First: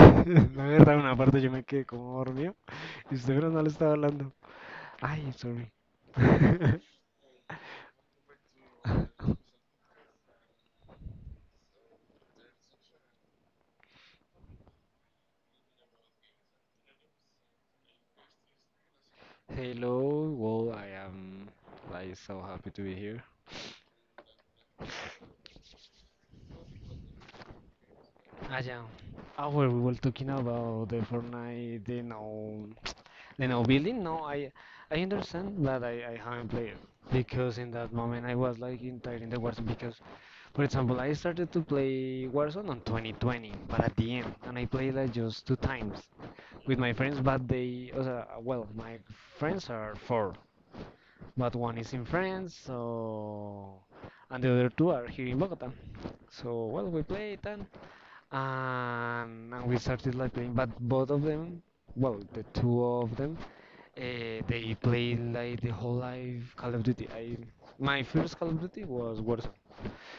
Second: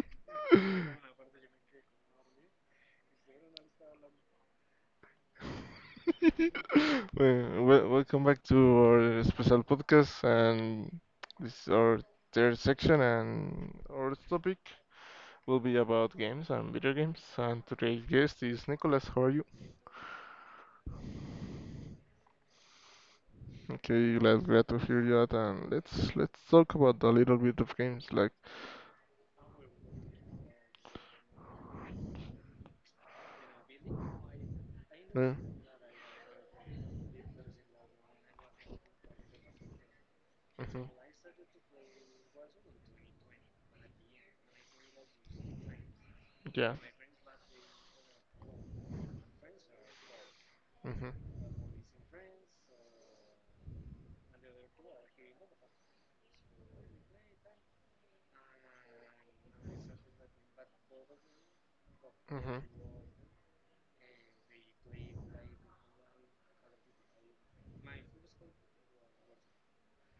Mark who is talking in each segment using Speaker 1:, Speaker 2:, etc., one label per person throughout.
Speaker 1: La verdad, una parte yo me quedé como dormido y usted pero no le estaba hablando. Ay, sorry.
Speaker 2: Well, welcome back to our special podcast, and this is our third section, and our topic will be about games and video games. And today's guest is Nicholas. How are you?
Speaker 1: Hello, well, I am like so happy to be here.
Speaker 2: Okay, glad to hear you out, and let's talk about a little bit of games, like.
Speaker 1: Ah, ya. Oh, well, we were talking about the Fortnite, the no building. No, I
Speaker 2: Uh,
Speaker 1: understand, but I haven't played because in that moment I was like entire in the Warzone because, for
Speaker 2: mhm.
Speaker 1: example, I started to play Warzone on 2020, but at the end, and I played like just two times
Speaker 2: Yeah.
Speaker 1: with my friends. But they, o well, my friends are four,
Speaker 2: Hmm.
Speaker 1: but one is in France, so and the other two are here in Bogota. So well, we played and and we started like playing, but both of them, well, the
Speaker 2: Hmm.
Speaker 1: two of them, they played like the whole life Call of Duty. I My first Call of Duty was Warzone.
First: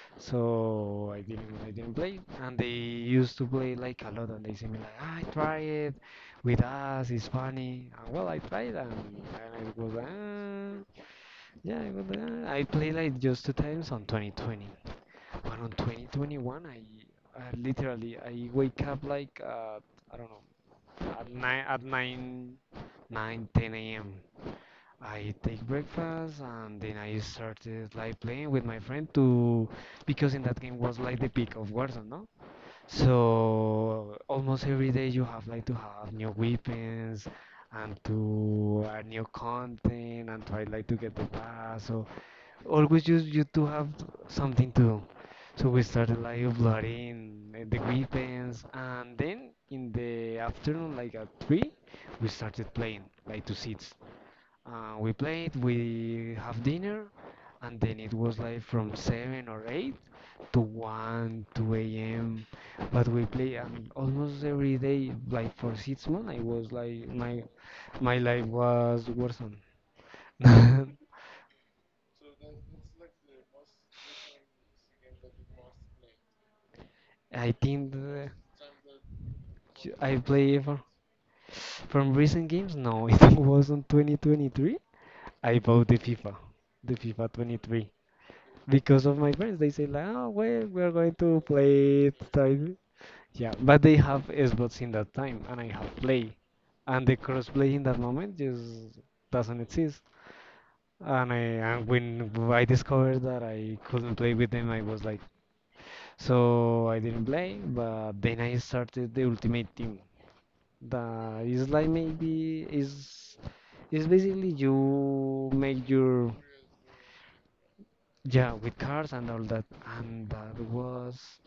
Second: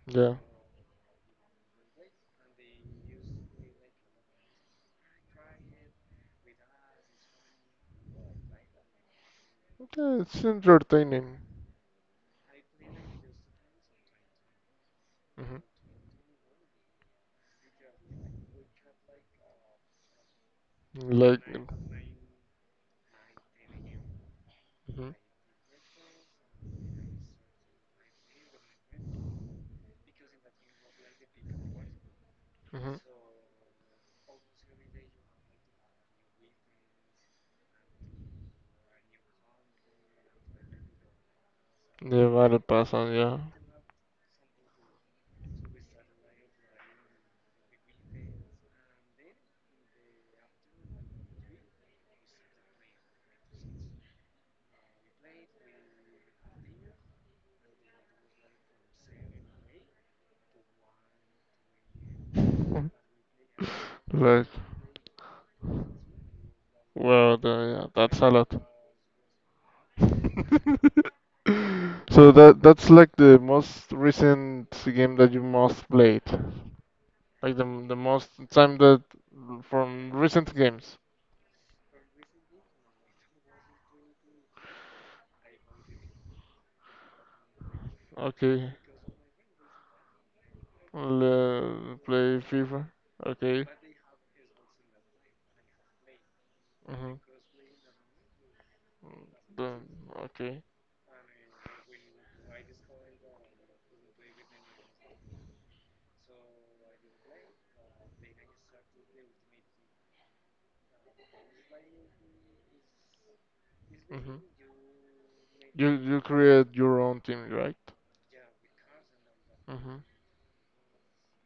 Speaker 2: Yeah.
Speaker 1: So I didn't play, and they used to play like a lot, and they say me like, "Ah, I try it with us, it's funny." And well, I tried and it was like,
Speaker 2: Yeah, it's entertaining.
Speaker 1: yeah, it was, ah. I played like just two times on 2020, but
Speaker 2: Hmm.
Speaker 1: on 2021 I literally I wake up like I don't know at
Speaker 2: Like. Hmm.
Speaker 1: nine nine ten a.m. I take breakfast and then I started like playing with my friend to because in that game was like the peak of Warzone, no?
Speaker 2: Hmm.
Speaker 1: So almost every day you have like to have new weapons and to add new content and try like to get the pass. So
Speaker 2: The battle pass
Speaker 1: always
Speaker 2: on,
Speaker 1: you
Speaker 2: yeah.
Speaker 1: you to have something to do. So we started like uploading the weapons and then in the afternoon like at three we started playing like to seats, we played, we have dinner, and then it was like from 7 or 8 to 1, 2 a.m. But we play almost
Speaker 2: Like,
Speaker 1: every day, like for 6 months. I was like,
Speaker 2: well,
Speaker 1: my
Speaker 2: yeah,
Speaker 1: my
Speaker 2: that's a
Speaker 1: life
Speaker 2: lot.
Speaker 1: was worsened.
Speaker 2: So that's like the most recent game that you most played,
Speaker 1: I
Speaker 2: like the
Speaker 1: think
Speaker 2: the most time that
Speaker 1: j-
Speaker 2: from
Speaker 1: I
Speaker 2: recent
Speaker 1: play for,
Speaker 2: games.
Speaker 1: from recent games. No, it was on 2023. I bought the FIFA 23.
Speaker 2: Okay.
Speaker 1: Because of my friends, they say like, oh, well, "we're going to play it
Speaker 2: Play
Speaker 1: tonight."
Speaker 2: FIFA.
Speaker 1: Yeah,
Speaker 2: Okay.
Speaker 1: but they have Xbox in that time, and I have Play, and
Speaker 2: Mm-hmm.
Speaker 1: the crossplay in that moment just doesn't exist.
Speaker 2: Okay.
Speaker 1: And I and when I discovered that I couldn't play with them, I was like, so I didn't play. But then I started the Ultimate Team. That is like maybe is
Speaker 2: Mm-hmm.
Speaker 1: basically you make
Speaker 2: You
Speaker 1: your,
Speaker 2: create your own team, right?
Speaker 1: yeah, with cars and all that,
Speaker 2: Mm-hmm.
Speaker 1: and that was,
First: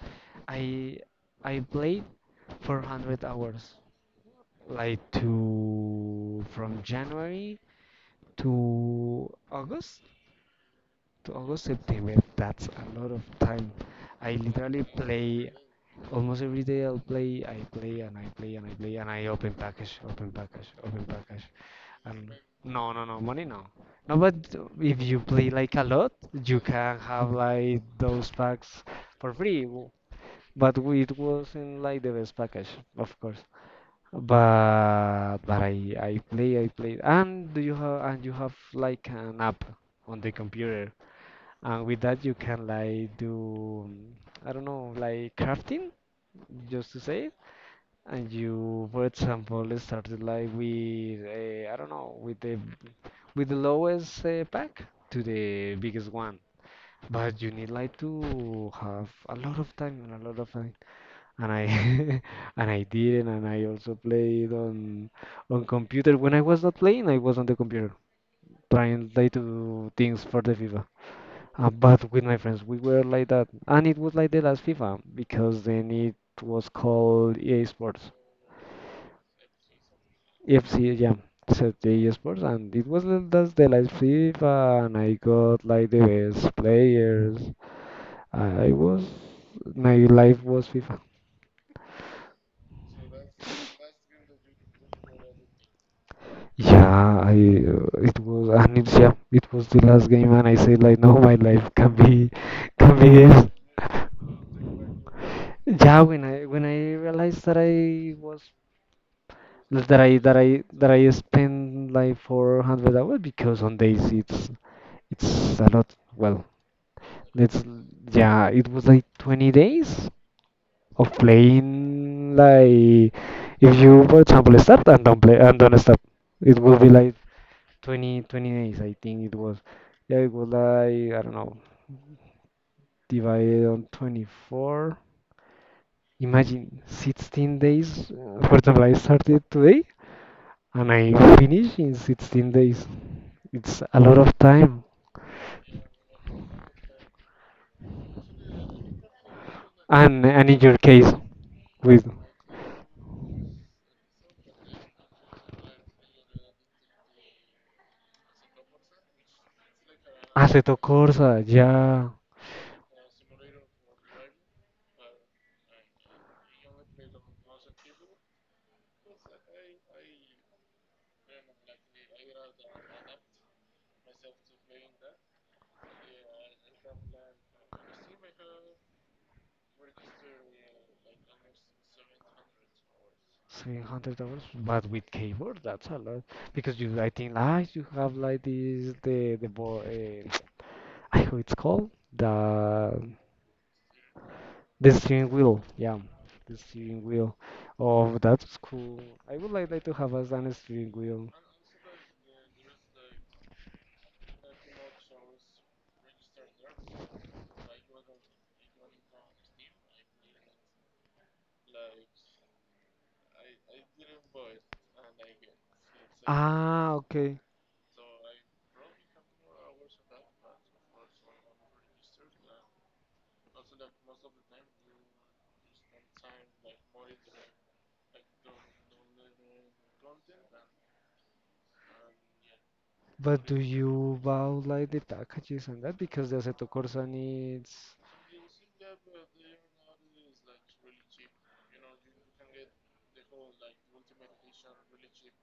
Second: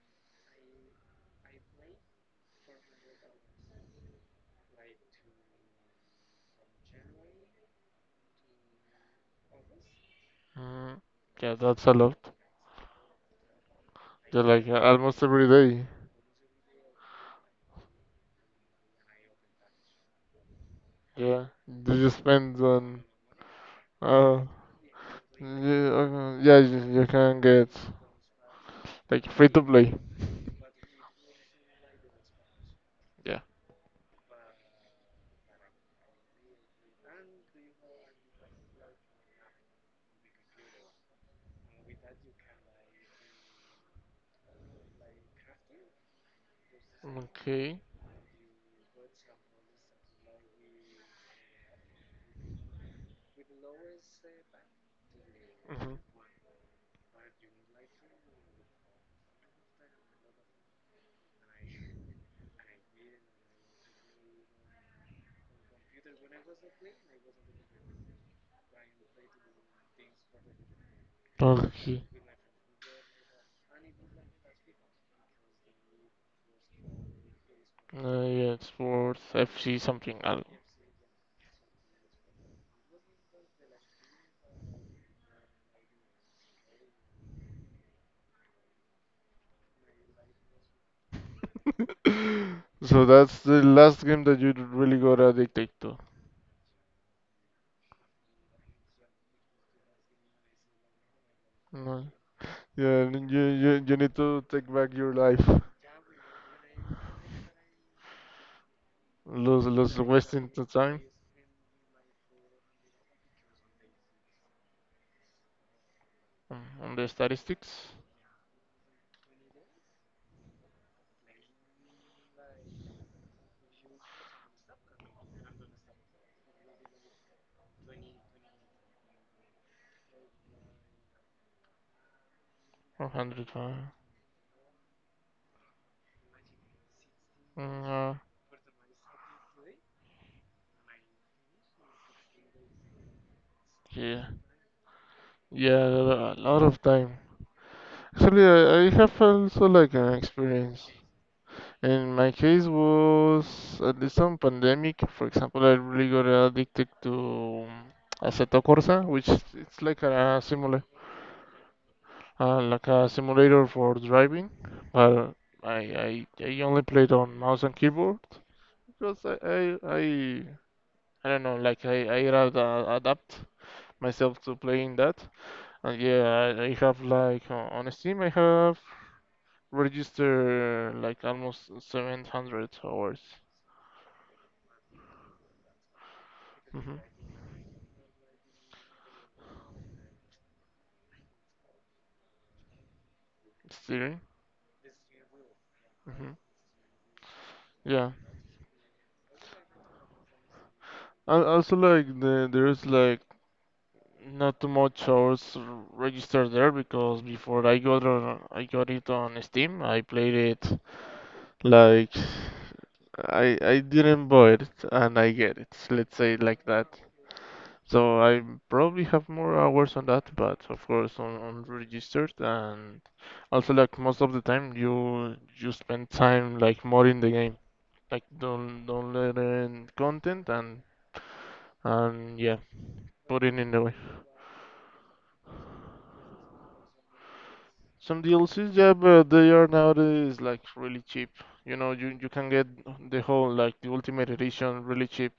Speaker 1: I I played 400 hours like to from January to August
Speaker 2: Hmm.
Speaker 1: to
Speaker 2: Yeah,
Speaker 1: August
Speaker 2: that's a
Speaker 1: September.
Speaker 2: lot.
Speaker 1: That's a lot of time. I
Speaker 2: Yeah, like
Speaker 1: literally
Speaker 2: almost every
Speaker 1: play
Speaker 2: day.
Speaker 1: almost every day. I'll play, I play, and I play, and I play, and I open package, open package, open package.
Speaker 2: Yeah. Do you
Speaker 1: And
Speaker 2: spend
Speaker 1: no,
Speaker 2: on?
Speaker 1: no, no, money no. No, but
Speaker 2: Uh,
Speaker 1: if you play like a
Speaker 2: yeah,
Speaker 1: lot,
Speaker 2: uh, yeah.
Speaker 1: you
Speaker 2: You,
Speaker 1: can
Speaker 2: you
Speaker 1: have
Speaker 2: can get
Speaker 1: like those packs
Speaker 2: like
Speaker 1: for
Speaker 2: free to
Speaker 1: free.
Speaker 2: play.
Speaker 1: But it wasn't like the best package, of
Speaker 2: Yeah.
Speaker 1: course. But I play and do you have and you have like an app on the computer and with that you can like do, I don't know, like crafting, just to say it,
Speaker 2: Okay.
Speaker 1: and you for example started like with, I don't know, with the lowest, pack to the
Speaker 2: Mm-hmm.
Speaker 1: biggest one, but you need like to have a lot of time and a lot of, and I and I didn't, and I also played on computer. When I was not playing, I was on the computer trying like to do things for the FIFA. Uh,
Speaker 2: Okay.
Speaker 1: but with my friends, we were like that, and it was like the last FIFA because then it was called EA Sports,
Speaker 2: Yeah, sports FC something else.
Speaker 1: FC, yeah, so the EA Sports, and it was that's the last FIFA, and I got like the best players. I was my life was FIFA.
Speaker 2: So that's the last game that you really got addicted to.
Speaker 1: Yeah, I it was, and it's, yeah, it was the last game and I said like, no, my life can
Speaker 2: No.
Speaker 1: be can
Speaker 2: Yeah,
Speaker 1: be
Speaker 2: and you,
Speaker 1: this.
Speaker 2: you, you need to take back your life.
Speaker 1: Yeah, when I realized that I was
Speaker 2: Lose,
Speaker 1: that
Speaker 2: lose
Speaker 1: I that
Speaker 2: wasting
Speaker 1: I
Speaker 2: the
Speaker 1: that
Speaker 2: time
Speaker 1: I spent like 400 hours, because on days it's a lot. Well,
Speaker 2: on the
Speaker 1: let's
Speaker 2: statistics.
Speaker 1: yeah, it was like 20 days of playing, like if you for example start and don't play and don't stop, it will be like 20 20 days, I think it was. Yeah, it was like, I don't know, divided
Speaker 2: 105.
Speaker 1: on 24. Imagine 16
Speaker 2: Mm,
Speaker 1: days.
Speaker 2: uh,
Speaker 1: For example, I started today and I finish in 16 days. It's a lot
Speaker 2: yeah.
Speaker 1: of time.
Speaker 2: Yeah, a lot of time. Actually, I have also like an
Speaker 1: And in your
Speaker 2: experience.
Speaker 1: case, with
Speaker 2: In my case was at least on pandemic. For example, I really got addicted to Assetto Corsa, which it's like a
Speaker 1: Aceto
Speaker 2: similar
Speaker 1: Corsa, yeah,
Speaker 2: like a simulator for driving, but I only played on mouse and keyboard because I don't know, like I had adapt myself to playing that. And yeah, I have like on Steam, I have registered like almost 700 hours.
Speaker 1: $700, but with keyboard, that's a lot. Because
Speaker 2: Mm-hmm.
Speaker 1: you, I think, like, you have like this, I how it's called, the
Speaker 2: Steering.
Speaker 1: The steering wheel, yeah,
Speaker 2: Mm-hmm.
Speaker 1: the steering wheel.
Speaker 2: Yeah.
Speaker 1: Oh, that's cool. I would like that to have as an steering wheel.
Speaker 2: And also like there's like not too much hours registered there because before I got on, I got it on Steam. I played it like I didn't buy it and I get it. Let's say it like
Speaker 1: Ah,
Speaker 2: that.
Speaker 1: okay.
Speaker 2: So I probably have more hours on that, but of course on registered and also like most of the time you spend time like more in the game, like don't let in content and yeah,
Speaker 1: But
Speaker 2: put
Speaker 1: do
Speaker 2: it in the way.
Speaker 1: you buy like the packages and that? Because the Assetto Corsa needs.
Speaker 2: Some DLCs, yeah, but they are nowadays like really cheap. You know, you can get the whole like the Ultimate Edition really cheap,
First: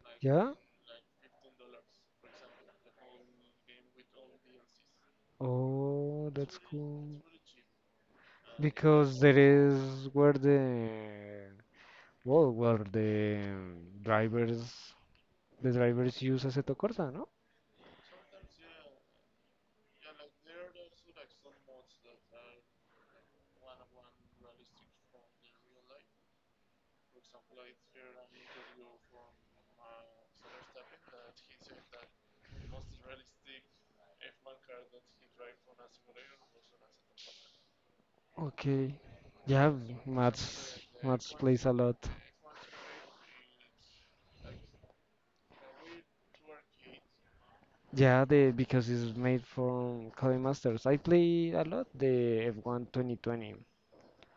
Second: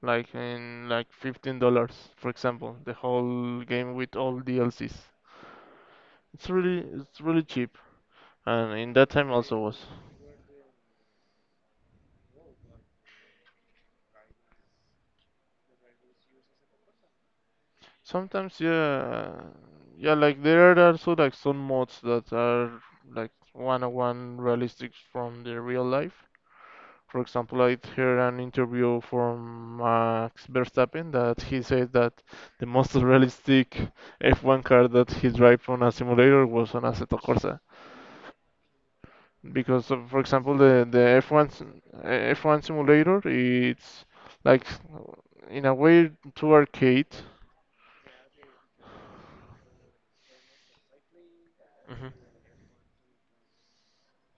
Speaker 2: like
Speaker 1: Yeah?
Speaker 2: in like $15, for example, the whole game with all DLCs.
Speaker 1: Oh, that's
Speaker 2: It's
Speaker 1: cool.
Speaker 2: really cheap, and in that
Speaker 1: Because
Speaker 2: time
Speaker 1: there
Speaker 2: also was.
Speaker 1: is where the. Well, where the drivers. The drivers use Assetto Corsa, no?
Speaker 2: Sometimes, yeah, yeah, like there are also like some mods that are like one-on-one realistic from the real life. For example, I heard an interview from Max Verstappen that he said that the most realistic F1 car that he drove on a simulator was on Assetto Corsa.
Speaker 1: Okay. Yeah,
Speaker 2: Because, for example,
Speaker 1: Mats
Speaker 2: the
Speaker 1: Mats plays a lot.
Speaker 2: F1 simulator, it's like in a way too arcade.
Speaker 1: Yeah, the because it's made from Clay Masters. I play a lot
Speaker 2: Hmm.
Speaker 1: the F1 2020,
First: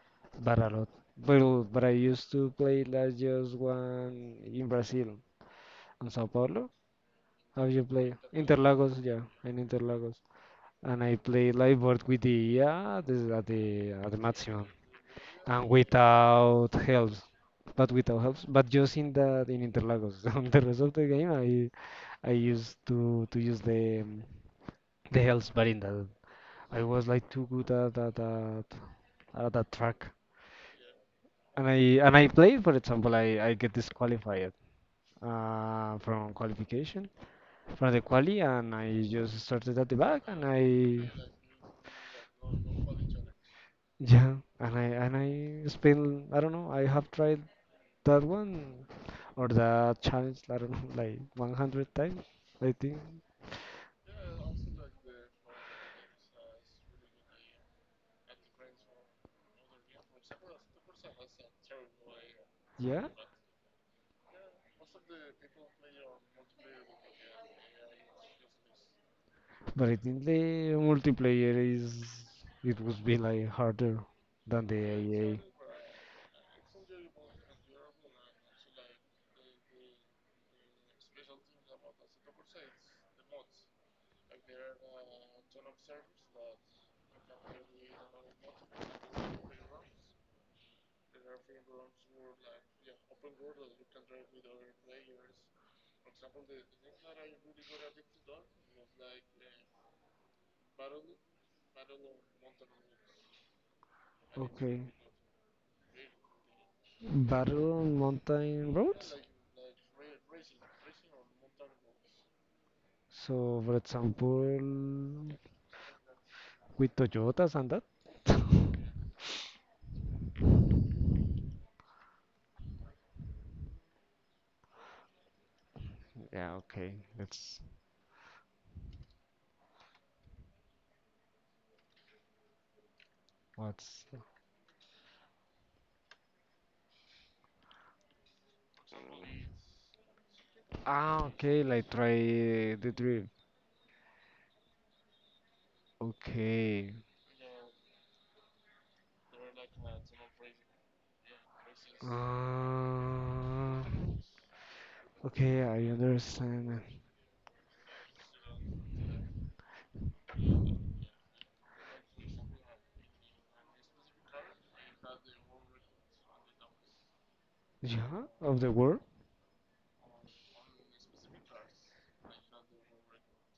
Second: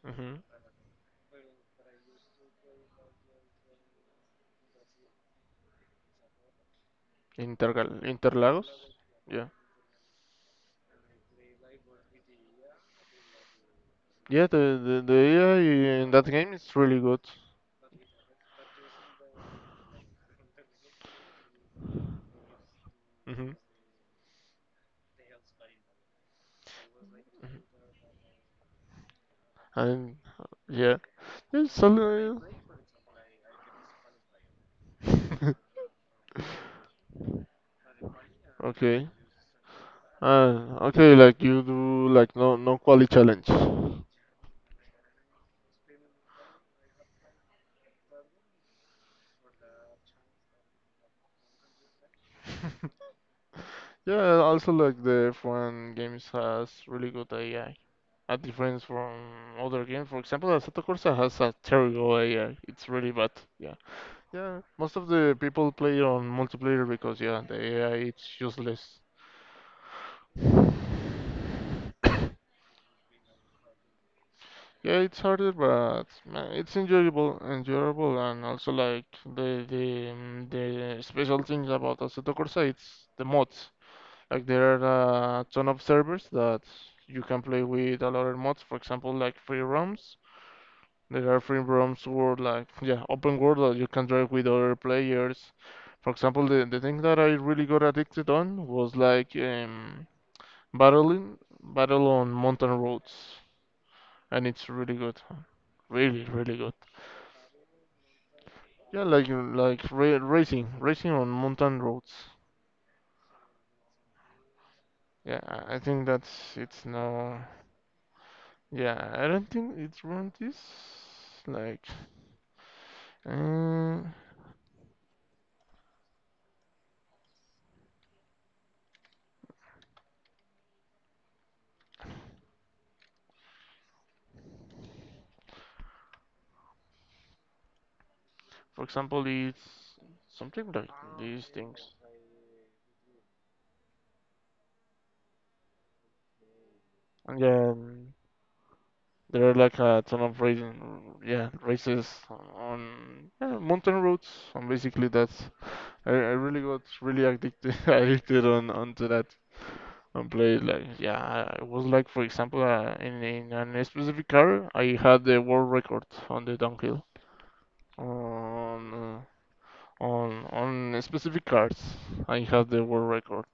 Speaker 2: Hmm.
Speaker 1: but a lot. But I used to play last year's one in Brazil, in Sao Paulo. How you
Speaker 2: Intergal
Speaker 1: play?
Speaker 2: Interlagos?
Speaker 1: Interlagos, yeah,
Speaker 2: Yeah.
Speaker 1: in Interlagos. And I play live board with the, yeah, this is at the
Speaker 2: Yeah,
Speaker 1: maximum,
Speaker 2: the
Speaker 1: and
Speaker 2: AI in that game
Speaker 1: without
Speaker 2: is really good.
Speaker 1: helps, but without helps, but just in Interlagos. On the rest of the game, I used to
Speaker 2: Hmm.
Speaker 1: use the, the helps, but in that I was like too good at that track.
Speaker 2: And yeah,
Speaker 1: And I
Speaker 2: it's
Speaker 1: and I
Speaker 2: a,
Speaker 1: played, for example, I get disqualified, from qualification, from the quali, and I
Speaker 2: okay.
Speaker 1: just started at the back, and I
Speaker 2: Okay, like you do like no quality challenge.
Speaker 1: yeah, and I spent, I don't know. I have tried that one or the challenge, I don't know, like 100 times, I think.
Speaker 2: Yeah, also like the F1 games has really good AI. A difference from other games, for example, Assetto Corsa has a terrible AI. It's
Speaker 1: Yeah,
Speaker 2: really bad. Yeah. Yeah. Most of the people play on multiplayer because yeah, the AI it's useless.
Speaker 1: but I think the multiplayer is it would be like harder than the
Speaker 2: Yeah, it's
Speaker 1: AA.
Speaker 2: harder, but man, it's enjoyable, enjoyable, and also like the special thing about Assetto Corsa, it's the mods. Like there are a ton of servers that you can play with a lot of mods. For example, like free roams. There are free roams where like yeah, open world that you can drive with other players. For example, the thing that I really got addicted on was like battling battle on mountain roads, and it's
Speaker 1: Okay,
Speaker 2: really good, really good.
Speaker 1: battle on mountain
Speaker 2: Yeah,
Speaker 1: roads.
Speaker 2: like racing on mountain roads.
Speaker 1: So, for example,
Speaker 2: Yeah, I think that's it's
Speaker 1: with
Speaker 2: now.
Speaker 1: Toyotas and that.
Speaker 2: Yeah, I don't think it's run this. Like, uh,
Speaker 1: Yeah, okay. Let's what's
Speaker 2: for example, it's something like
Speaker 1: ah
Speaker 2: these
Speaker 1: okay, like
Speaker 2: things.
Speaker 1: try the drift. Okay,
Speaker 2: And then there are like a ton of racing, yeah, races on yeah,
Speaker 1: Uh,
Speaker 2: mountain roads. And basically, that's
Speaker 1: okay, I
Speaker 2: I really
Speaker 1: understand.
Speaker 2: got really addicted addicted on onto that. And play like yeah. It was like for example in a specific car, I had the world record on the downhill
Speaker 1: Yeah, of the world?
Speaker 2: on uh, on specific cars. I had the world record.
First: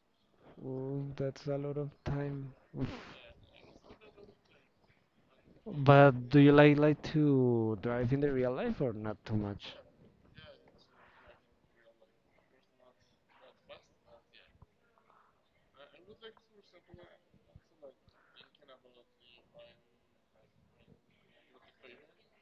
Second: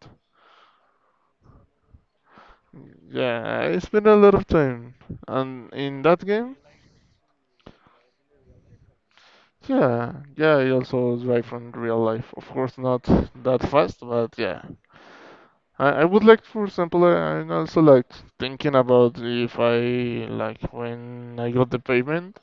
Speaker 1: Well, that's a lot of time. Oof.
Speaker 2: Yeah, I spent a lot of time, and in that
Speaker 1: But do you
Speaker 2: game,
Speaker 1: like to drive in the real life or not too much?
Speaker 2: yeah, yeah, I also drive from real life. Of course, not that fast, but yeah, I would like, for example, I'm also like thinking about if I like when I got the payment,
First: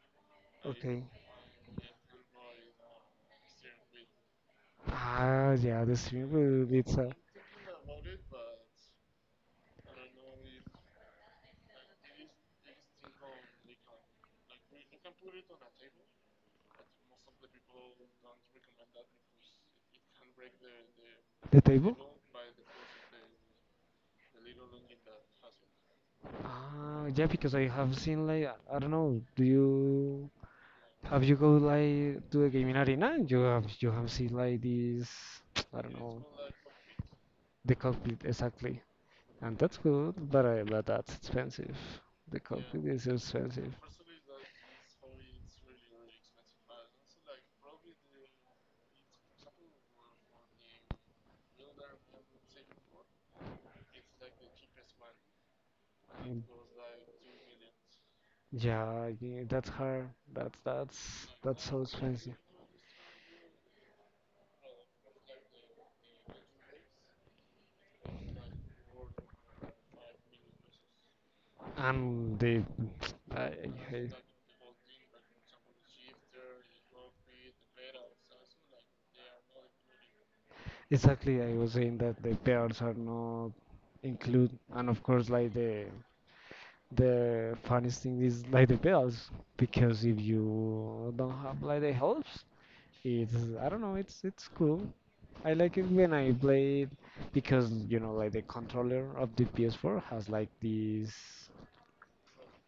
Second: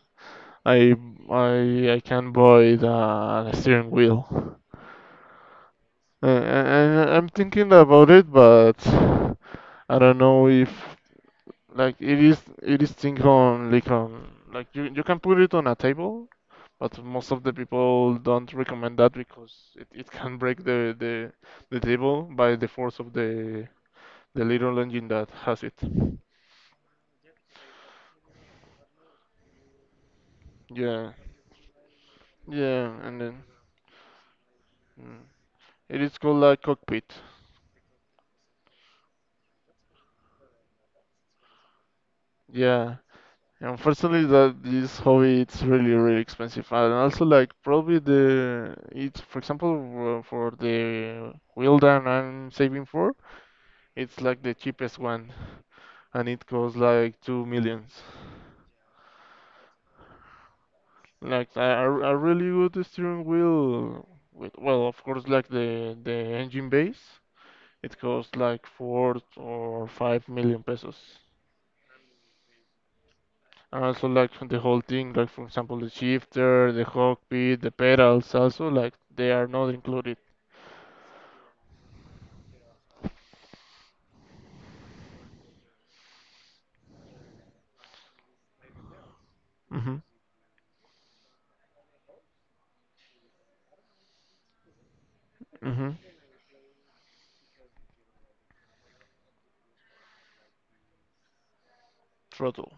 Speaker 2: I
Speaker 1: Okay.
Speaker 2: I can buy the steering wheel.
Speaker 1: Ah, yeah, the
Speaker 2: Uh, I,
Speaker 1: steering wheel, it's,
Speaker 2: I I'm thinking about it, but I don't know if like it is thing on like you can put it on a table, but most of the people don't recommend that because it can break the, the
Speaker 1: the
Speaker 2: the
Speaker 1: table.
Speaker 2: table by the force of the little engine that has it.
Speaker 1: Ah, yeah, because I have seen like I don't know. Do you
Speaker 2: Yeah,
Speaker 1: have you go like to the gaming
Speaker 2: yeah, and
Speaker 1: arena? You
Speaker 2: then
Speaker 1: have you have seen like this?
Speaker 2: mm,
Speaker 1: I
Speaker 2: it
Speaker 1: don't
Speaker 2: is
Speaker 1: know.
Speaker 2: called a cockpit.
Speaker 1: The cockpit, exactly. And that's good, but that's expensive. The cockpit
Speaker 2: Yeah.
Speaker 1: is expensive.
Speaker 2: Unfortunately, that this hobby it's really expensive, and also like probably the it's for example for the wheel that I'm saving for, it's like the cheapest one, and it
Speaker 1: Mm.
Speaker 2: costs like two millions.
Speaker 1: Yeah, yeah, that's hard. That's that's
Speaker 2: Like a,
Speaker 1: that's so
Speaker 2: a a
Speaker 1: expensive.
Speaker 2: really good steering wheel with well, of course, like the engine base, it costs like 4 or 5 million pesos.
Speaker 1: And the I
Speaker 2: And also
Speaker 1: hate.
Speaker 2: like from the whole thing, like for example the shifter, the cockpit, the pedals, also like they are not included.
Speaker 1: Exactly, I was saying that the pairs are not include, and of course, like the funniest thing is like the bells,
Speaker 2: Hmm.
Speaker 1: because if you don't have like the helps, it's I don't know, it's cool. I like
Speaker 2: Hmm.
Speaker 1: it when I play it, because you know, like the controller of the PS4 has like this,
Speaker 2: Throttle.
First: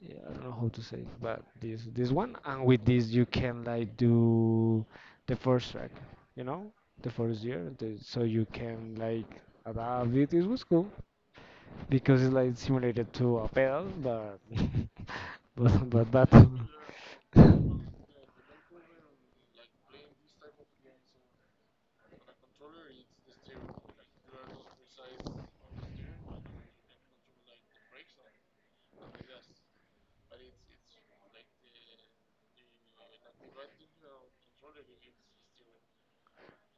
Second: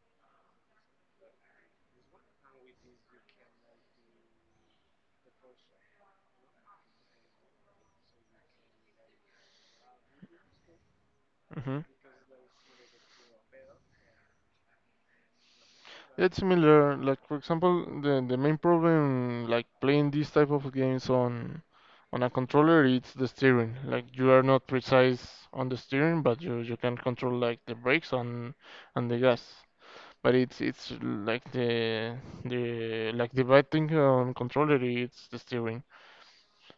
Speaker 1: yeah, I don't know how to say it, but this one, and with this you can like do the first track, you know, the first year, so you can like adapt it. It was cool
Speaker 2: Hmm.
Speaker 1: because it's like simulated to a pedal, but but
Speaker 2: It's
Speaker 1: that.
Speaker 2: similar. Like for example, the main problem like playing these type of games on a controller, it's the steering. Like you are not precise on the steering, but you can control like the brakes on and the gas. But it's like the like the bad thing on controller, it's the steering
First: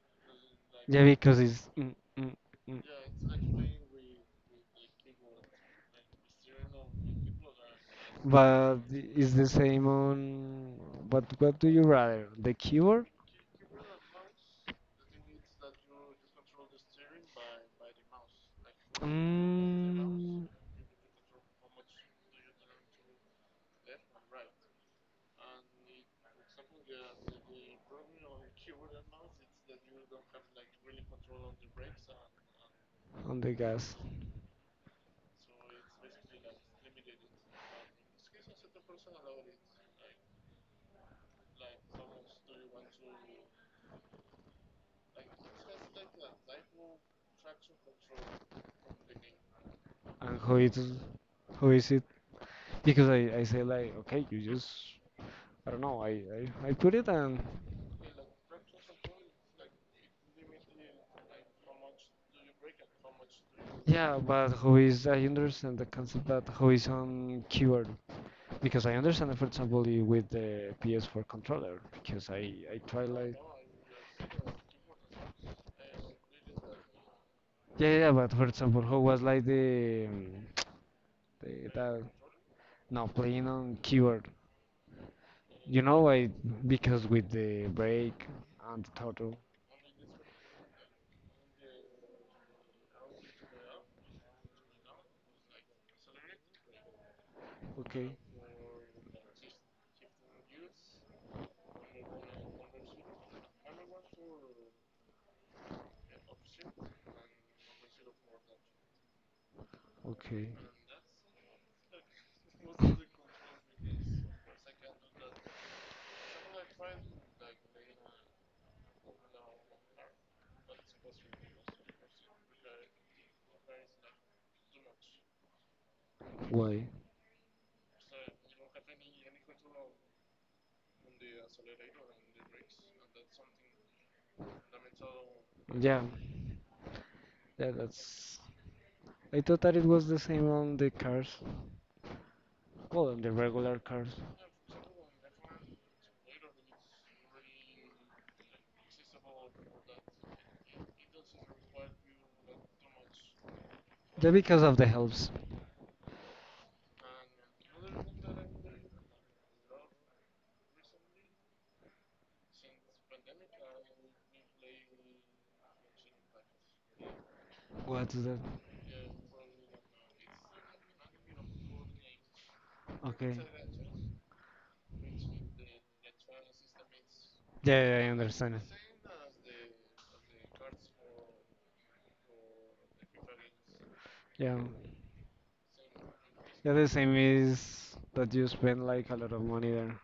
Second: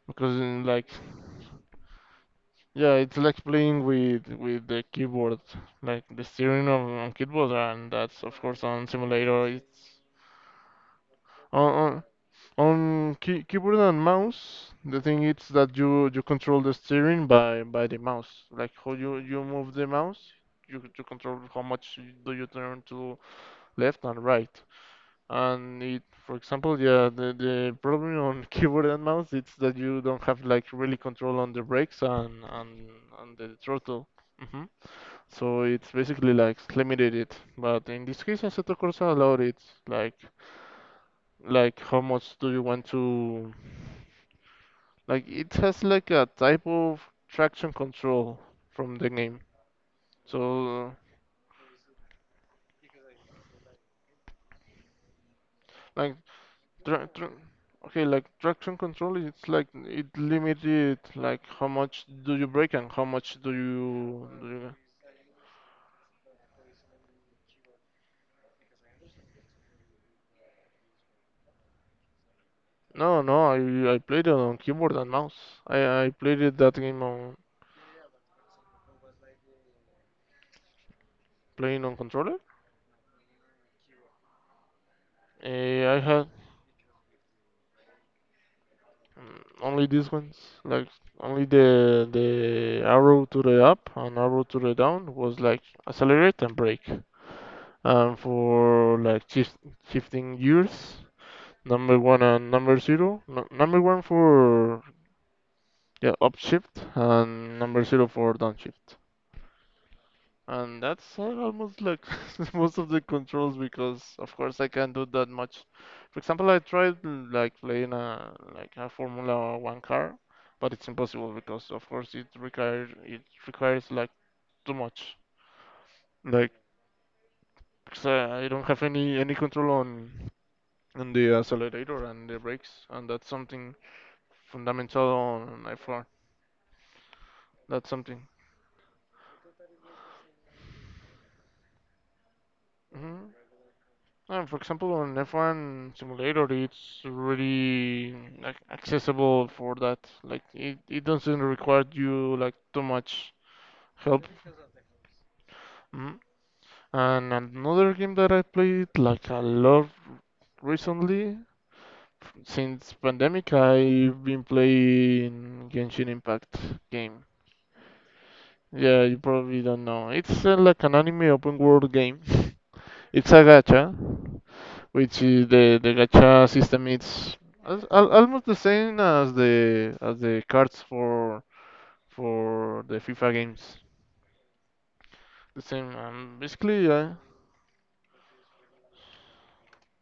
Speaker 2: because like,
Speaker 1: Yeah, because it's. Mm, mm, mm.
Speaker 2: yeah, it's like playing with the keyboard, like the steering on keyboard, and that's of course
Speaker 1: But
Speaker 2: on
Speaker 1: it's the
Speaker 2: simulator.
Speaker 1: same on. But what do you
Speaker 2: On
Speaker 1: rather? The
Speaker 2: on,
Speaker 1: keyboard?
Speaker 2: on key, keyboard and mouse, the thing is that you control the steering by the mouse, like how you move the mouse,
Speaker 1: Mm,
Speaker 2: you control how much do you turn to left and right. And it, for example, yeah, the problem on keyboard and mouse it's that you don't have like really control on the brakes and
Speaker 1: on the
Speaker 2: the
Speaker 1: gas.
Speaker 2: throttle. Mm-hmm. So it's basically like limited it. But in this case, Assetto Corsa allowed it. Like, like, how much do you want to? Like, it has like a type of traction control from the name.
Speaker 1: And
Speaker 2: So,
Speaker 1: who is it? Because I say like, okay, you just, I don't know,
Speaker 2: like,
Speaker 1: I put
Speaker 2: tra
Speaker 1: it
Speaker 2: tra
Speaker 1: and
Speaker 2: okay, like traction control. It's like it limited like how much do you brake and how much do
Speaker 1: yeah,
Speaker 2: you do
Speaker 1: but who
Speaker 2: you.
Speaker 1: is, I understand the concept, that who is on keyboard. Because I understand, it, for example, with the PS4 controller, because I try
Speaker 2: No,
Speaker 1: like.
Speaker 2: no, I played it on keyboard and mouse. I played it that game on
Speaker 1: Yeah, yeah, yeah, but for example, who was like the, the
Speaker 2: playing on
Speaker 1: that,
Speaker 2: controller.
Speaker 1: no, playing on keyboard.
Speaker 2: Uh,
Speaker 1: You know
Speaker 2: I
Speaker 1: why?
Speaker 2: had
Speaker 1: Because with the break and the throttle.
Speaker 2: only these ones, like only the arrow to the up and arrow to the down was like accelerate and brake.
Speaker 1: Okay,
Speaker 2: And for like shifting gears, number one and number zero, no, number one for yeah upshift and number zero for downshift.
Speaker 1: okay.
Speaker 2: And that's almost like most of the controls because of course I can't do that much. For example, I tried like playing a like a Formula One car, but it's impossible because of course it requires like too much. Like,
Speaker 1: Why?
Speaker 2: 'cause I don't have any control on the accelerator and the brakes, and that's something fundamental on f
Speaker 1: Yeah,
Speaker 2: one
Speaker 1: yeah,
Speaker 2: That's something.
Speaker 1: that's. I thought that it was the same on the cars. Well, on
Speaker 2: Hmm.
Speaker 1: the regular cars.
Speaker 2: For example, on F1 Simulator, it's really like accessible for that. Like it doesn't require you like too much help.
Speaker 1: Yeah, because of the helps.
Speaker 2: Mhm. And another game that I played like a lot recently, since pandemic, I've been playing Genshin Impact game.
Speaker 1: What's that?
Speaker 2: Yeah, you probably don't know. It's like an anime open world game. It's
Speaker 1: Okay.
Speaker 2: a gacha, which is the gacha system. It's
Speaker 1: Yeah, yeah, I
Speaker 2: almost
Speaker 1: understand
Speaker 2: the
Speaker 1: it.
Speaker 2: same as the cards for the FIFA games.
Speaker 1: Yeah.
Speaker 2: The same,
Speaker 1: Yeah, the
Speaker 2: basically,
Speaker 1: same
Speaker 2: yeah,
Speaker 1: is that you spend like a lot of money there.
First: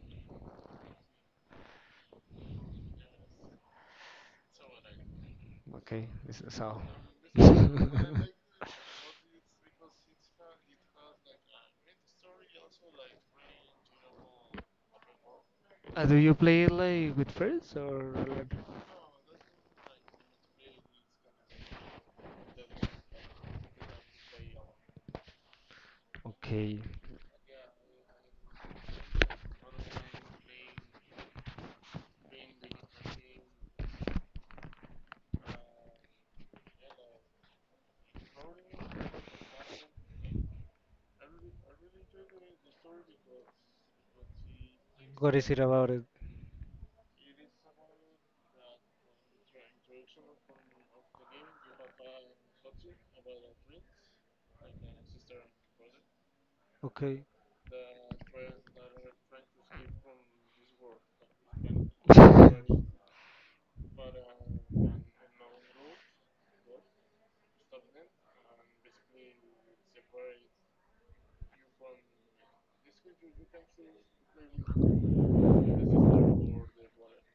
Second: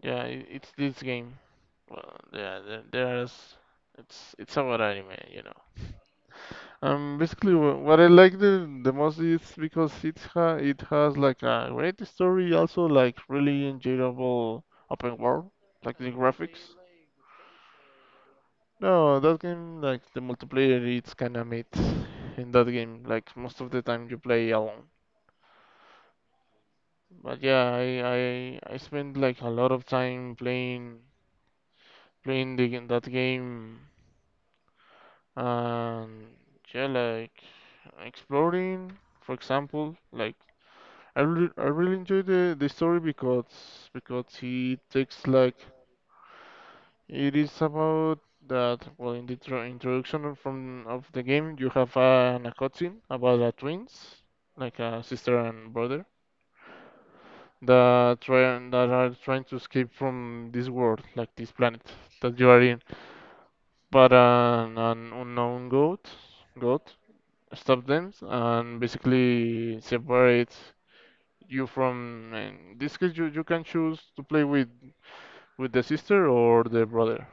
Speaker 2: yeah. I it's this game. Well, yeah, there, there's it's about anime.
Speaker 1: Okay, this is how.
Speaker 2: Basically, what I like the most is because it has like a great story, also like really enjoyable open world, like the
Speaker 1: Do you play it
Speaker 2: graphics.
Speaker 1: like with friends or alone?
Speaker 2: No, that game, like the multiplayer, it's kinda mid in that game. Like most of the time you play alone.
Speaker 1: Okay.
Speaker 2: But yeah, I spent like a lot of time playing the game, that game, and yeah, like exploring, for example, like I really enjoy the story because he takes
Speaker 1: What is
Speaker 2: like
Speaker 1: it about it?
Speaker 2: it is about that. Well, in the introduction from of the game, you have a cutscene about the twins, like a sister and brother,
Speaker 1: Okay.
Speaker 2: that are trying to escape from this world, like this planet that you are in. But an unknown god, god stops them and basically separates you from. In this case, you can choose to play with the sister or the brother.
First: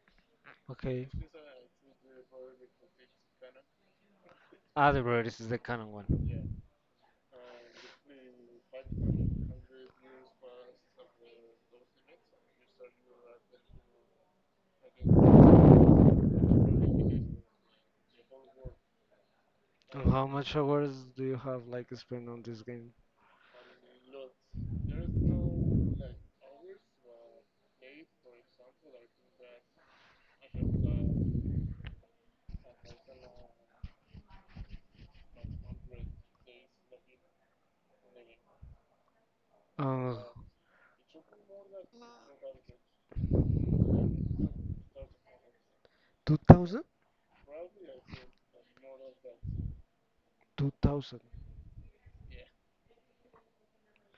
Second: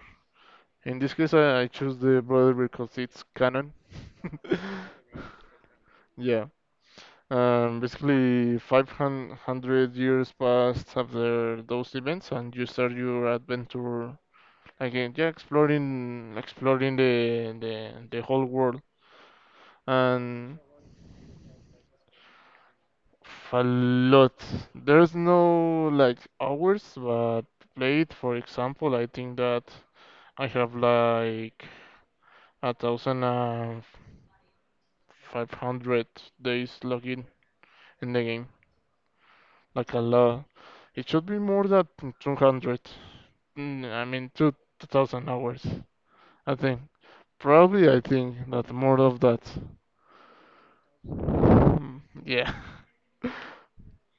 Speaker 2: In
Speaker 1: Okay.
Speaker 2: this case, I choose the brother because it's canon.
Speaker 1: Ah, the Brothers is the canon one.
Speaker 2: Yeah. Basically, 500 years passed after those events, and you start your adventure again. Yeah, exploring the whole world,
Speaker 1: And how much
Speaker 2: and
Speaker 1: hours do you have like spent on this game?
Speaker 2: a lot. There's no like hours, but played, for example, I think that I have like a thousand and 500 days login in the game. Like a
Speaker 1: Uh,
Speaker 2: lot. It should be more than 200. I mean, two 2000 hours. I think.
Speaker 1: 2000?
Speaker 2: Probably, I think that more of that.
Speaker 1: 2000.
Speaker 2: Mm, yeah.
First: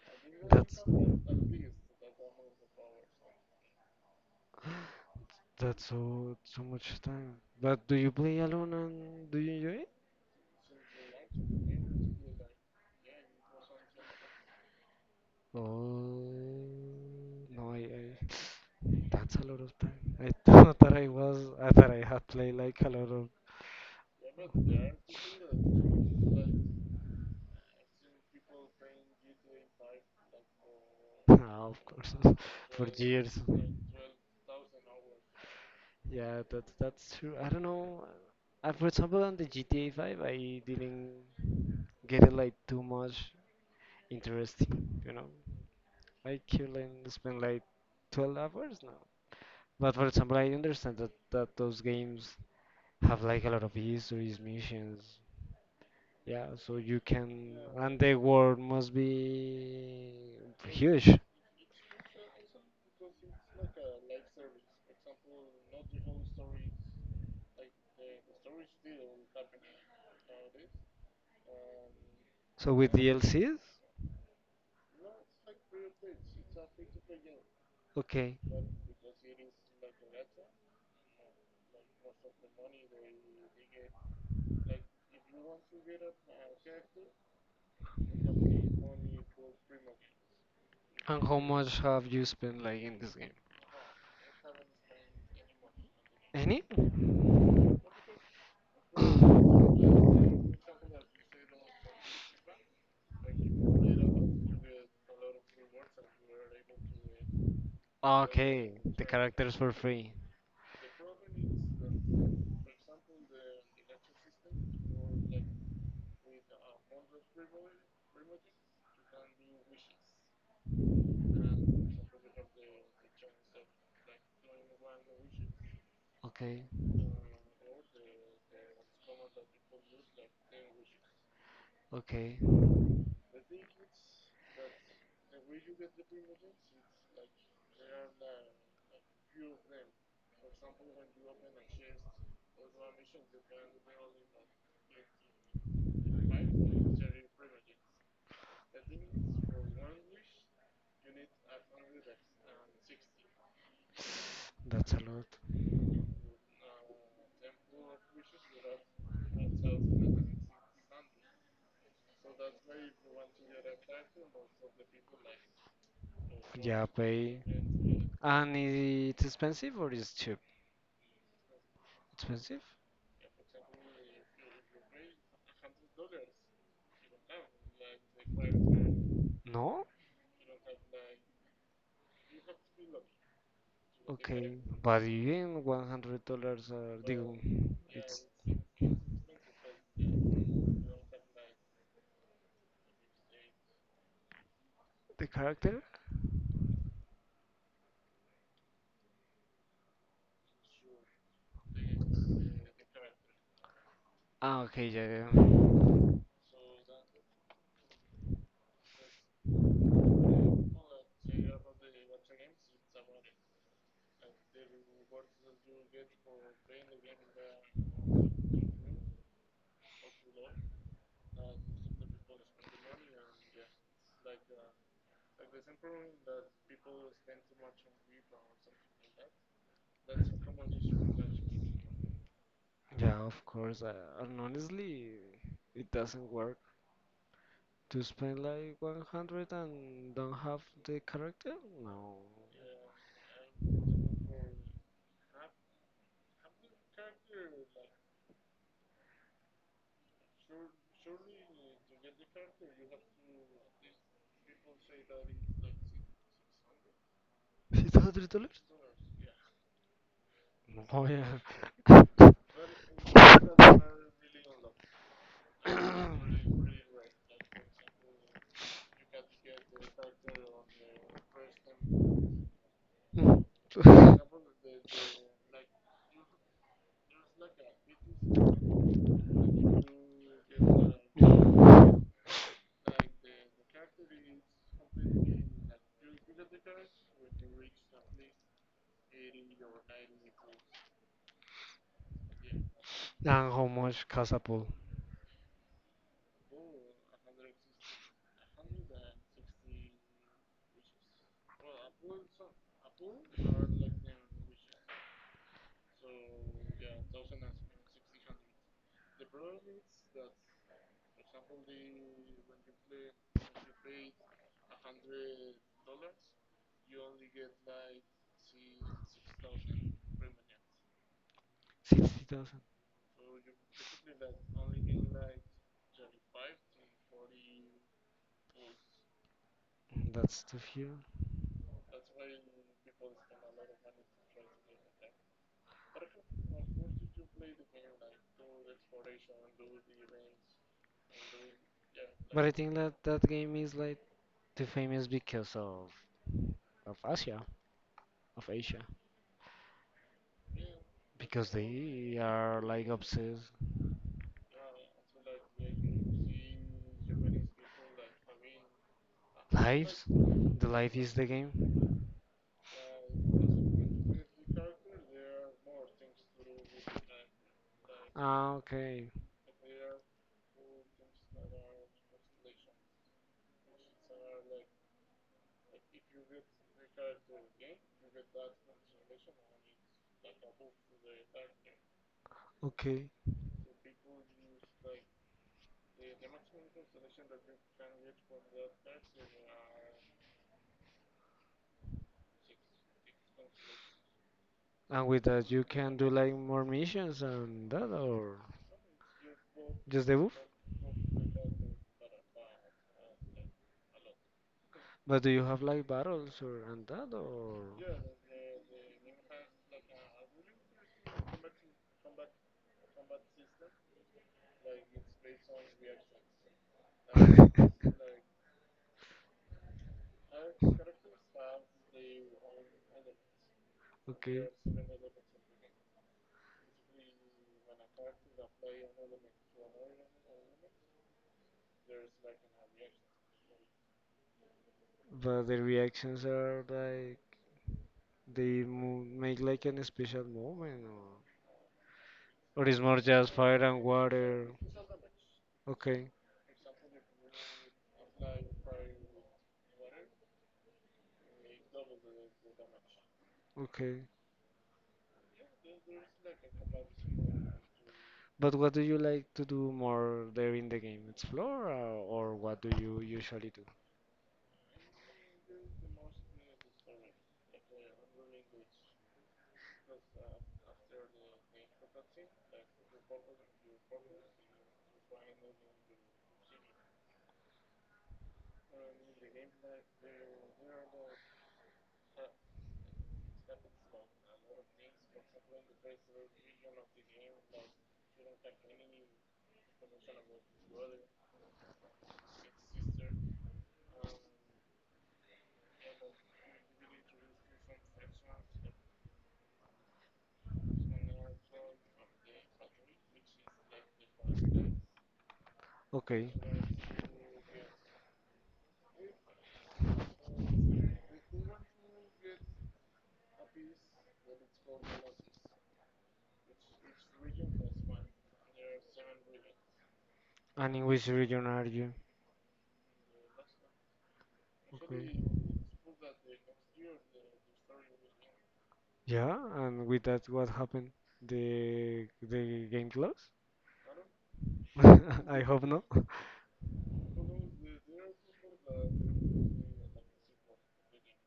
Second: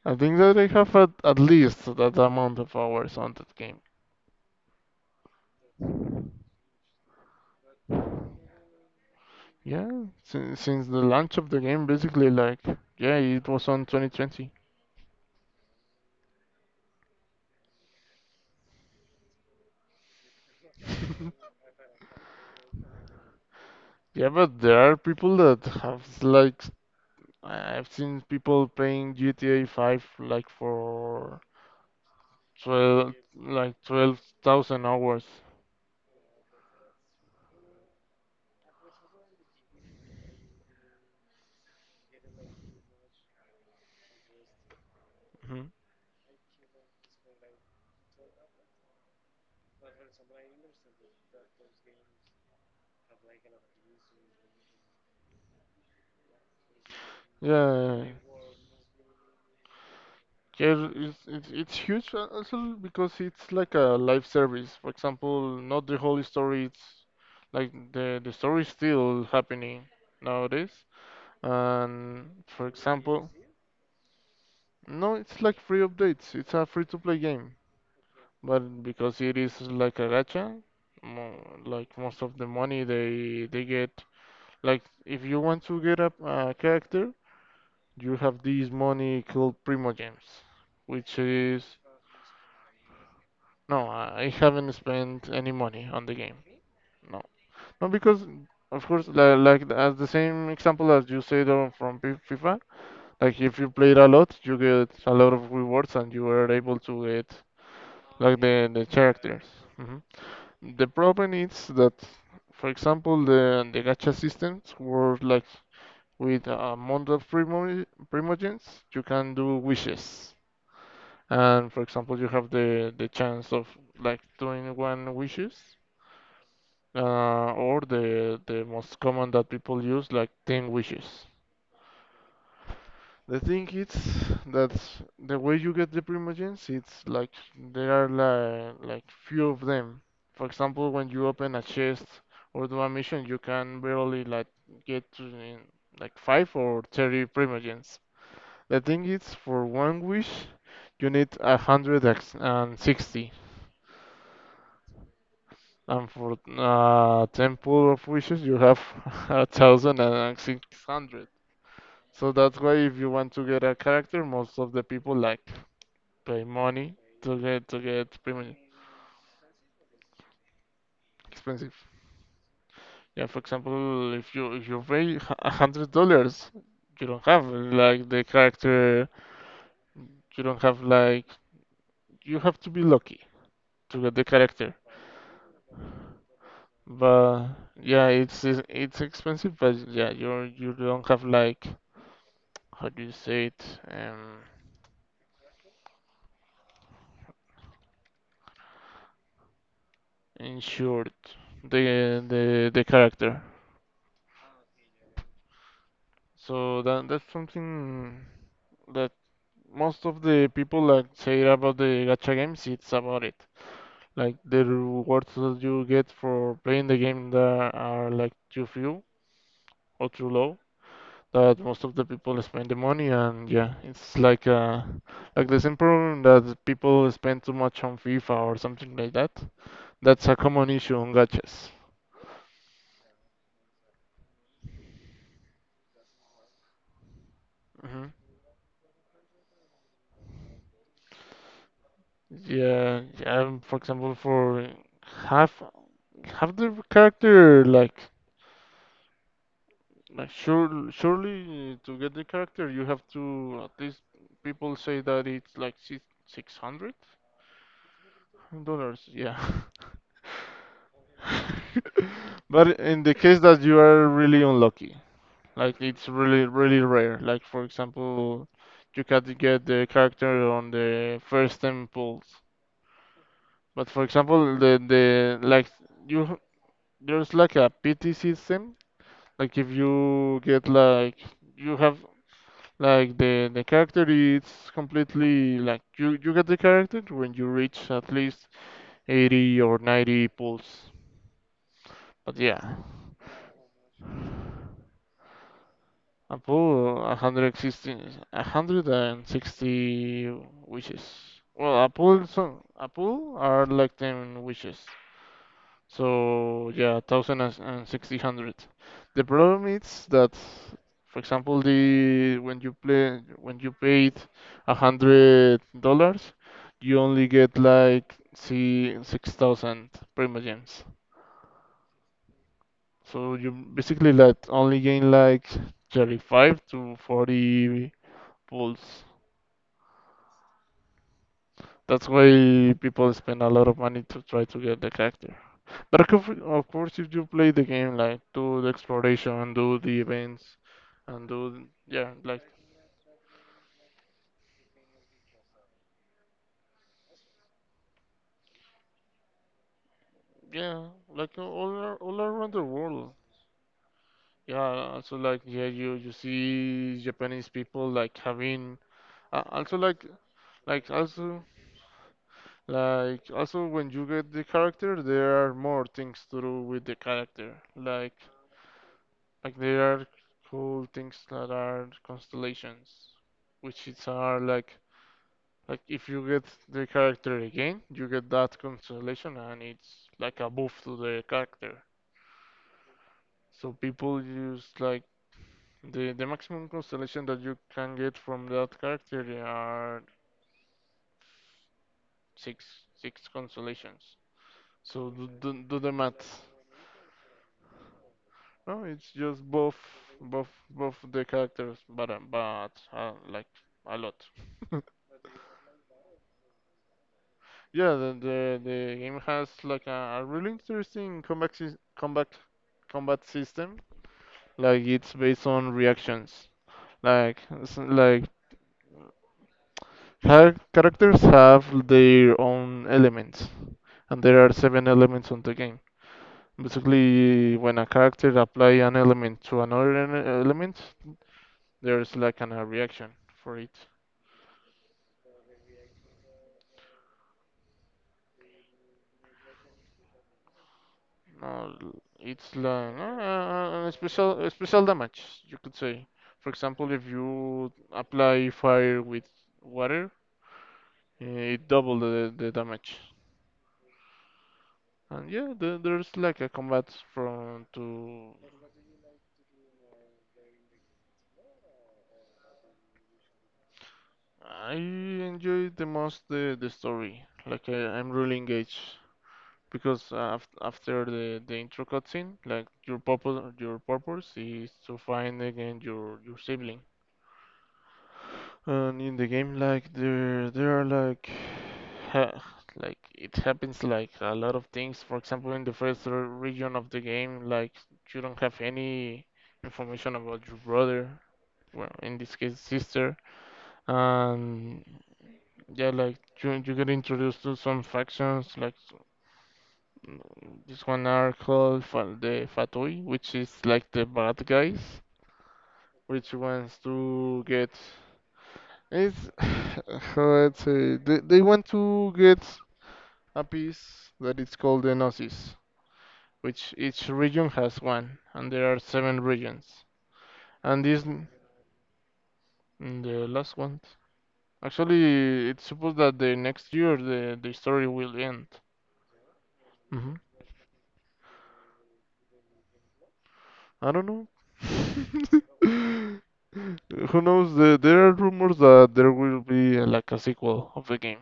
Speaker 2: I think that I
Speaker 1: That's
Speaker 2: have at least that amount of hours on that game.
Speaker 1: that's so much time. But do you play alone and do you enjoy it?
Speaker 2: Yeah, since the launch of the game, basically, like, yeah, it was on 2020.
Speaker 1: Oh no, I that's a lot of time. I thought I had played like a lot of,
Speaker 2: Yeah, but there are people that have like I've seen people playing GTA 5 like for
Speaker 1: Ah, of course, for
Speaker 2: 12,
Speaker 1: years.
Speaker 2: like 12,000 hours.
Speaker 1: Yeah, that's true. I don't know. For example, on the GTA 5, I didn't get it like too much interesting.
Speaker 2: Mhm.
Speaker 1: I could like spend like 12 hours now. But for example, I understand that those games have like a lot of histories, missions, yeah, so you can, and
Speaker 2: Yeah.
Speaker 1: the world must be
Speaker 2: Yeah,
Speaker 1: huge.
Speaker 2: it's huge also because it's like a live service. For example, not the whole story. It's like the story is still happening nowadays. And for
Speaker 1: So with
Speaker 2: example,
Speaker 1: DLCs,
Speaker 2: no, it's like free updates. It's a free to play game.
Speaker 1: okay.
Speaker 2: But because it is like a gacha, like most of the money they get, like if you want to get a character, you have this money called Primo Gems, which
Speaker 1: And how
Speaker 2: is
Speaker 1: much have you spent like in this game?
Speaker 2: no, I haven't spent any money on the game.
Speaker 1: Any?
Speaker 2: No, no, because of course, like as the same example as you said on from FIFA, like if you played a lot, you get a lot of rewards and you are able to get like the
Speaker 1: Okay,
Speaker 2: the
Speaker 1: the
Speaker 2: characters.
Speaker 1: characters for
Speaker 2: Mm-hmm.
Speaker 1: free.
Speaker 2: The problem is that, for example, the gacha systems work like with a amount of primogens you can do wishes, and for example, you have the chance of like doing one wishes,
Speaker 1: Okay,
Speaker 2: or the most common that people use like ten wishes.
Speaker 1: okay,
Speaker 2: The thing is that the way you get the primogens, it's like there are like few of them. For example, when you open a chest or do a mission, you can barely like get to like 5 or 30 primogens. The thing is, for one wish, you need a hundred and sixty,
Speaker 1: that's a lot.
Speaker 2: and for temple of wishes, you have 1,600. So that's why if you want to get a character, most of the people like pay
Speaker 1: Yeah,
Speaker 2: money
Speaker 1: pay.
Speaker 2: to get
Speaker 1: And
Speaker 2: premium
Speaker 1: it's expensive or is cheap?
Speaker 2: expensive.
Speaker 1: Expensive?
Speaker 2: Yeah, for example, if you pay $100, you don't have like the character.
Speaker 1: No?
Speaker 2: You don't have like you have to be lucky to get the
Speaker 1: Okay,
Speaker 2: character.
Speaker 1: but even $100 are digo,
Speaker 2: But yeah,
Speaker 1: it's
Speaker 2: it's expensive. But yeah, you don't have like how do you say it,
Speaker 1: the character.
Speaker 2: insured the character.
Speaker 1: Ah, okay, yeah, yeah,
Speaker 2: So that's something that. Most of the people like say about the gacha games, it's about it. Like the rewards that you get for playing the game that are like too few or too low. That most of the people spend the money, and yeah, it's like the same problem that people spend too much on FIFA or something like that. That's a common issue on gachas.
Speaker 1: yeah. Of course, and honestly, it doesn't work to
Speaker 2: Hmm.
Speaker 1: spend like 100 and don't have the character. No,
Speaker 2: Yeah, yeah. For example, for have have the character like. Like surely to get the character you have to at least people say that it's like six six hundred
Speaker 1: $600.
Speaker 2: dollars. Yeah,
Speaker 1: Oh yeah.
Speaker 2: but in the case that you are really unlucky, like it's really really rare. Like for example, you can get the character on the first ten pulls.
Speaker 1: Mm.
Speaker 2: But for example, the like you h- there's like a pity system. Like if you get like you have. Like the character is completely like you get the character when you reach at least 80 or 90 pulls. But yeah,
Speaker 1: And how much cost
Speaker 2: a pull 160 160 wishes. Well, a pull some. A pull are like 10 wishes. So yeah, thousand and sixty hundred. The problem is that, for example, the when you paid $100, you only get like see 6,000 Prima gems.
Speaker 1: 60,000.
Speaker 2: So you basically like only gain like 35 to 40 pulls.
Speaker 1: Mm, that's too few.
Speaker 2: That's why people spend a lot of money to try to get the character. But of course, if you play the game, like do the exploration, do the events, and do,
Speaker 1: But I think that that game is like too famous because of Asia, of Asia,
Speaker 2: yeah, like
Speaker 1: because
Speaker 2: all
Speaker 1: they
Speaker 2: all around
Speaker 1: are
Speaker 2: the
Speaker 1: like
Speaker 2: world.
Speaker 1: obsessed.
Speaker 2: Yeah, also like yeah, you see Japanese people like having also
Speaker 1: Lives,
Speaker 2: like
Speaker 1: the
Speaker 2: like
Speaker 1: life is the
Speaker 2: also
Speaker 1: game.
Speaker 2: like also when you get the character, there are more things to do with the character.
Speaker 1: Ah, okay.
Speaker 2: Like there are cool things that are constellations, which is are like. Like if you get the character again, you get that constellation and it's like a buff to the character.
Speaker 1: Okay.
Speaker 2: So people use like the maximum constellation that you can get from that character are six six constellations.
Speaker 1: And
Speaker 2: So
Speaker 1: with
Speaker 2: do,
Speaker 1: that, you
Speaker 2: do, do the
Speaker 1: can do like
Speaker 2: math.
Speaker 1: more missions and that, or
Speaker 2: No, it's just
Speaker 1: just the buff?
Speaker 2: buff the characters, but like a lot.
Speaker 1: But do you have like battles or and that, or?
Speaker 2: Yeah, the, the the game has like a really interesting combat system. Like it's based on reactions. Like like characters have their own elements, and
Speaker 1: Okay.
Speaker 2: there are seven elements on the game. Basically, when a character apply an element to another element, there's like a reaction for it.
Speaker 1: But the reactions are like they make like an special moment, or,
Speaker 2: No, it's
Speaker 1: or it's
Speaker 2: like
Speaker 1: more just fire and water.
Speaker 2: a special damage, you could say.
Speaker 1: Okay,
Speaker 2: For example, if you apply fire with water, it double the damage.
Speaker 1: okay.
Speaker 2: And yeah, there's like a combat from to.
Speaker 1: But what do you like to do more there in the game? Explore, or what do you usually do?
Speaker 2: I enjoy the most the story. Like I'm really engaged because af after the intro cutscene, like your purpose is to find again your sibling. And in the game, like there are like ha like it happens like a lot of things. For example, in the first region of the game, like you don't have any information about your brother. Well, in this case, sister. And yeah, like you get introduced to some factions, like mm, this one are called the Fatui, which is like the bad guys,
Speaker 1: Okay.
Speaker 2: which wants to get it's how I'd say they, want to get a piece that is called the Gnosis, which each region has one, and there are seven regions,
Speaker 1: And in
Speaker 2: and
Speaker 1: which
Speaker 2: this
Speaker 1: region are you?
Speaker 2: the last one.
Speaker 1: Okay.
Speaker 2: Actually, it's supposed that the next year the story will end.
Speaker 1: Yeah, and with
Speaker 2: hmm
Speaker 1: that, what happened? The game closed?
Speaker 2: I don't know.
Speaker 1: I hope not.
Speaker 2: Who knows? There are rumors that there will be like a sequel of the game,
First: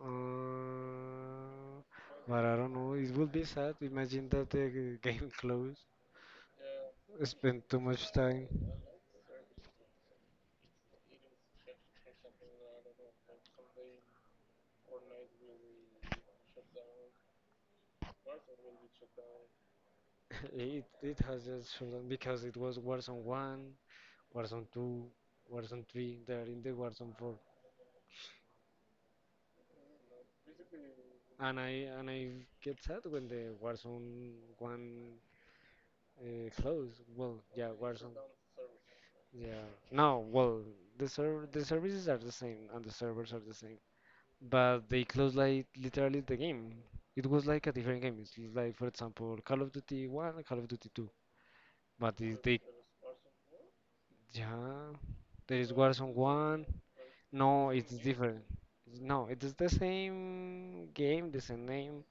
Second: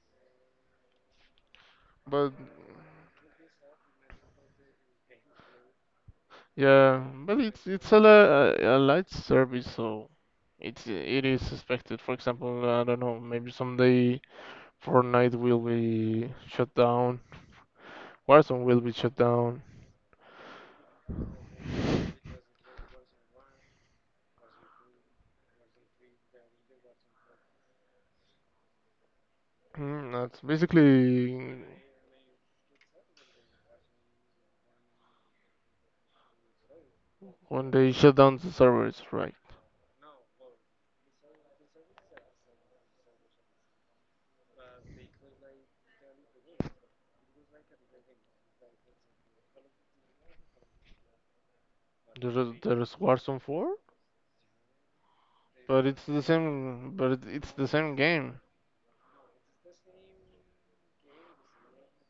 Speaker 1: Uh,
Speaker 2: but
Speaker 1: but I don't know. It would be sad. Imagine that the game closed.
Speaker 2: yeah, but
Speaker 1: Spend too
Speaker 2: it's
Speaker 1: much time.
Speaker 2: a light service, so it is expected. For example, I don't know, maybe someday Fortnite will be shut down, Warzone will be shut down.
Speaker 1: It has just shouldn't because it was Warzone 1, Warzone 2, Warzone 3. They're in the Warzone 4,
Speaker 2: That's
Speaker 1: and
Speaker 2: basically.
Speaker 1: I and I get sad when the Warzone 1 closed. Well, yeah,
Speaker 2: When they
Speaker 1: Warzone.
Speaker 2: shut down the servers, right?
Speaker 1: Yeah. No, well, the services are the same and the servers are the same, but they closed like literally the game. It was like a different game. It's like for example Call of Duty 1 and Call of Duty 2. But is they
Speaker 2: There's Warzone 4,
Speaker 1: yeah, there is
Speaker 2: but it's
Speaker 1: Warzone
Speaker 2: the
Speaker 1: 1.
Speaker 2: same, but it's the
Speaker 1: No, it's
Speaker 2: same game.
Speaker 1: different. No, it is the same game, the same name,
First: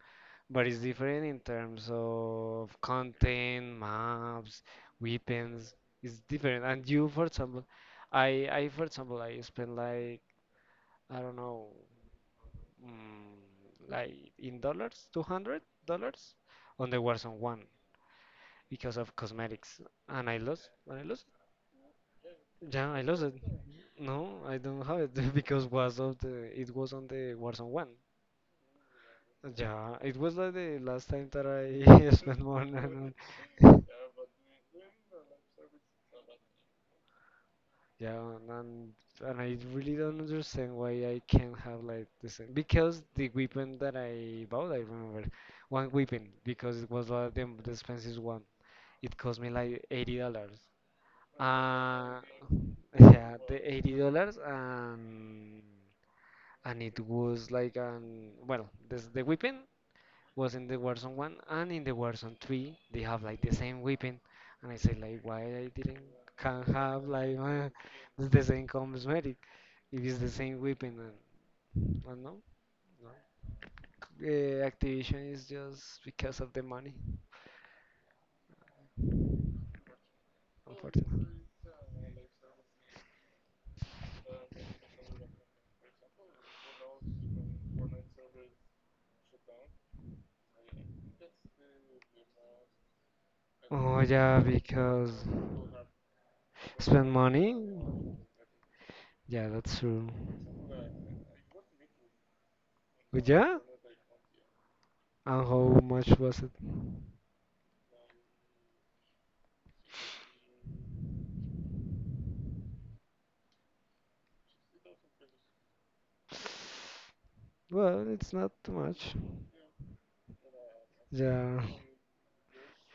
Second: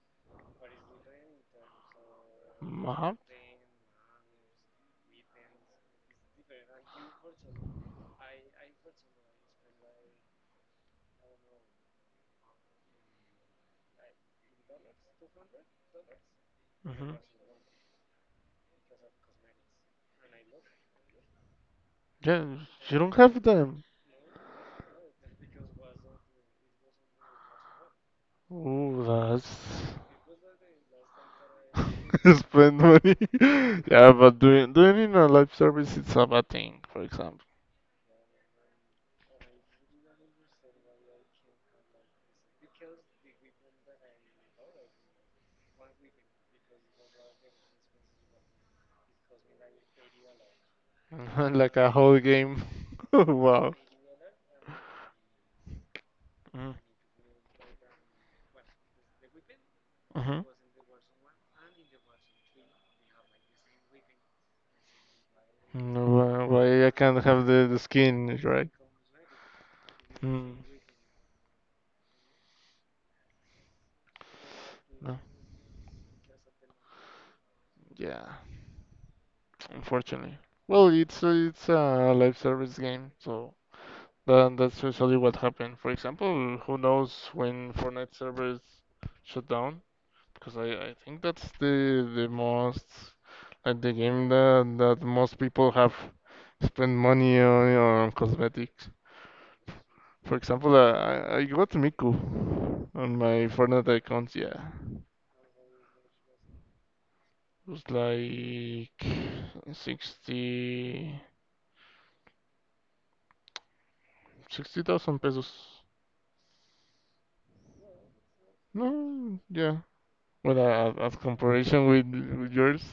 Speaker 1: but it's different in terms of
Speaker 2: Mm, uh-huh.
Speaker 1: content, maps, weapons. It's different. And you, for example, for example, I spent like, I don't know, like in dollars, $200 on the
Speaker 2: Hmm.
Speaker 1: Warzone 1 because of cosmetics. And I lost, and I lost.
Speaker 2: Yeah,
Speaker 1: Yeah,
Speaker 2: you
Speaker 1: I
Speaker 2: don't
Speaker 1: lost it.
Speaker 2: have them.
Speaker 1: No, I don't have it because was of the it was on the Warzone 1.
Speaker 2: Ooh, that's
Speaker 1: Yeah, it was like the last time that I spent money
Speaker 2: spend
Speaker 1: on
Speaker 2: money. Yeah, but doing in a live service, it's a bad thing. For example.
Speaker 1: yeah, and I really don't understand why I can't have like the same because the weapon that I bought, I remember one weapon because it was like the expensive one. It cost me like $80.
Speaker 2: Like a whole
Speaker 1: Uh,
Speaker 2: game.
Speaker 1: yeah, the
Speaker 2: Wow.
Speaker 1: $80 and it was like well, this the weapon
Speaker 2: Mm-hmm.
Speaker 1: was in the Warzone 1 and in the Warzone 3 they have like the same weapon, and I said like why I didn't can
Speaker 2: Why I
Speaker 1: have
Speaker 2: can't
Speaker 1: like
Speaker 2: have the skin,
Speaker 1: the same
Speaker 2: right?
Speaker 1: cosmetic if it's the
Speaker 2: Mm.
Speaker 1: same weapon and no no.
Speaker 2: No.
Speaker 1: Activision is just because of the money,
Speaker 2: Yeah, unfortunately. Well,
Speaker 1: unfortunately.
Speaker 2: it's a live service game, so that's usually what happened. For example, who knows when Fortnite servers shut down? Because I think that's the most like the
Speaker 1: Oh
Speaker 2: game
Speaker 1: yeah,
Speaker 2: that
Speaker 1: because.
Speaker 2: most people have spent
Speaker 1: Spend
Speaker 2: money
Speaker 1: money?
Speaker 2: on cosmetics.
Speaker 1: Yeah, that's true.
Speaker 2: For example, I got Miku on
Speaker 1: But
Speaker 2: my
Speaker 1: yeah,
Speaker 2: Fortnite account. Yeah, it
Speaker 1: and how much was it?
Speaker 2: was like sixty sixty thousand pesos.
Speaker 1: Well, it's not too much.
Speaker 2: No, yeah. Well, as
Speaker 1: Yeah,
Speaker 2: comparison with yours.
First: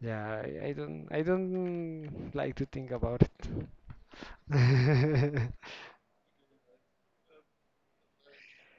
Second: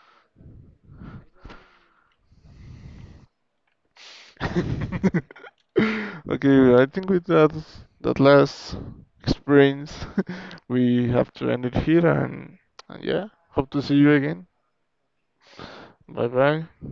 Speaker 1: yeah. I don't. I don't like to think about it.
Speaker 2: Okay, I think with that last experience, we have to end it here and yeah, hope to see you again. Bye bye.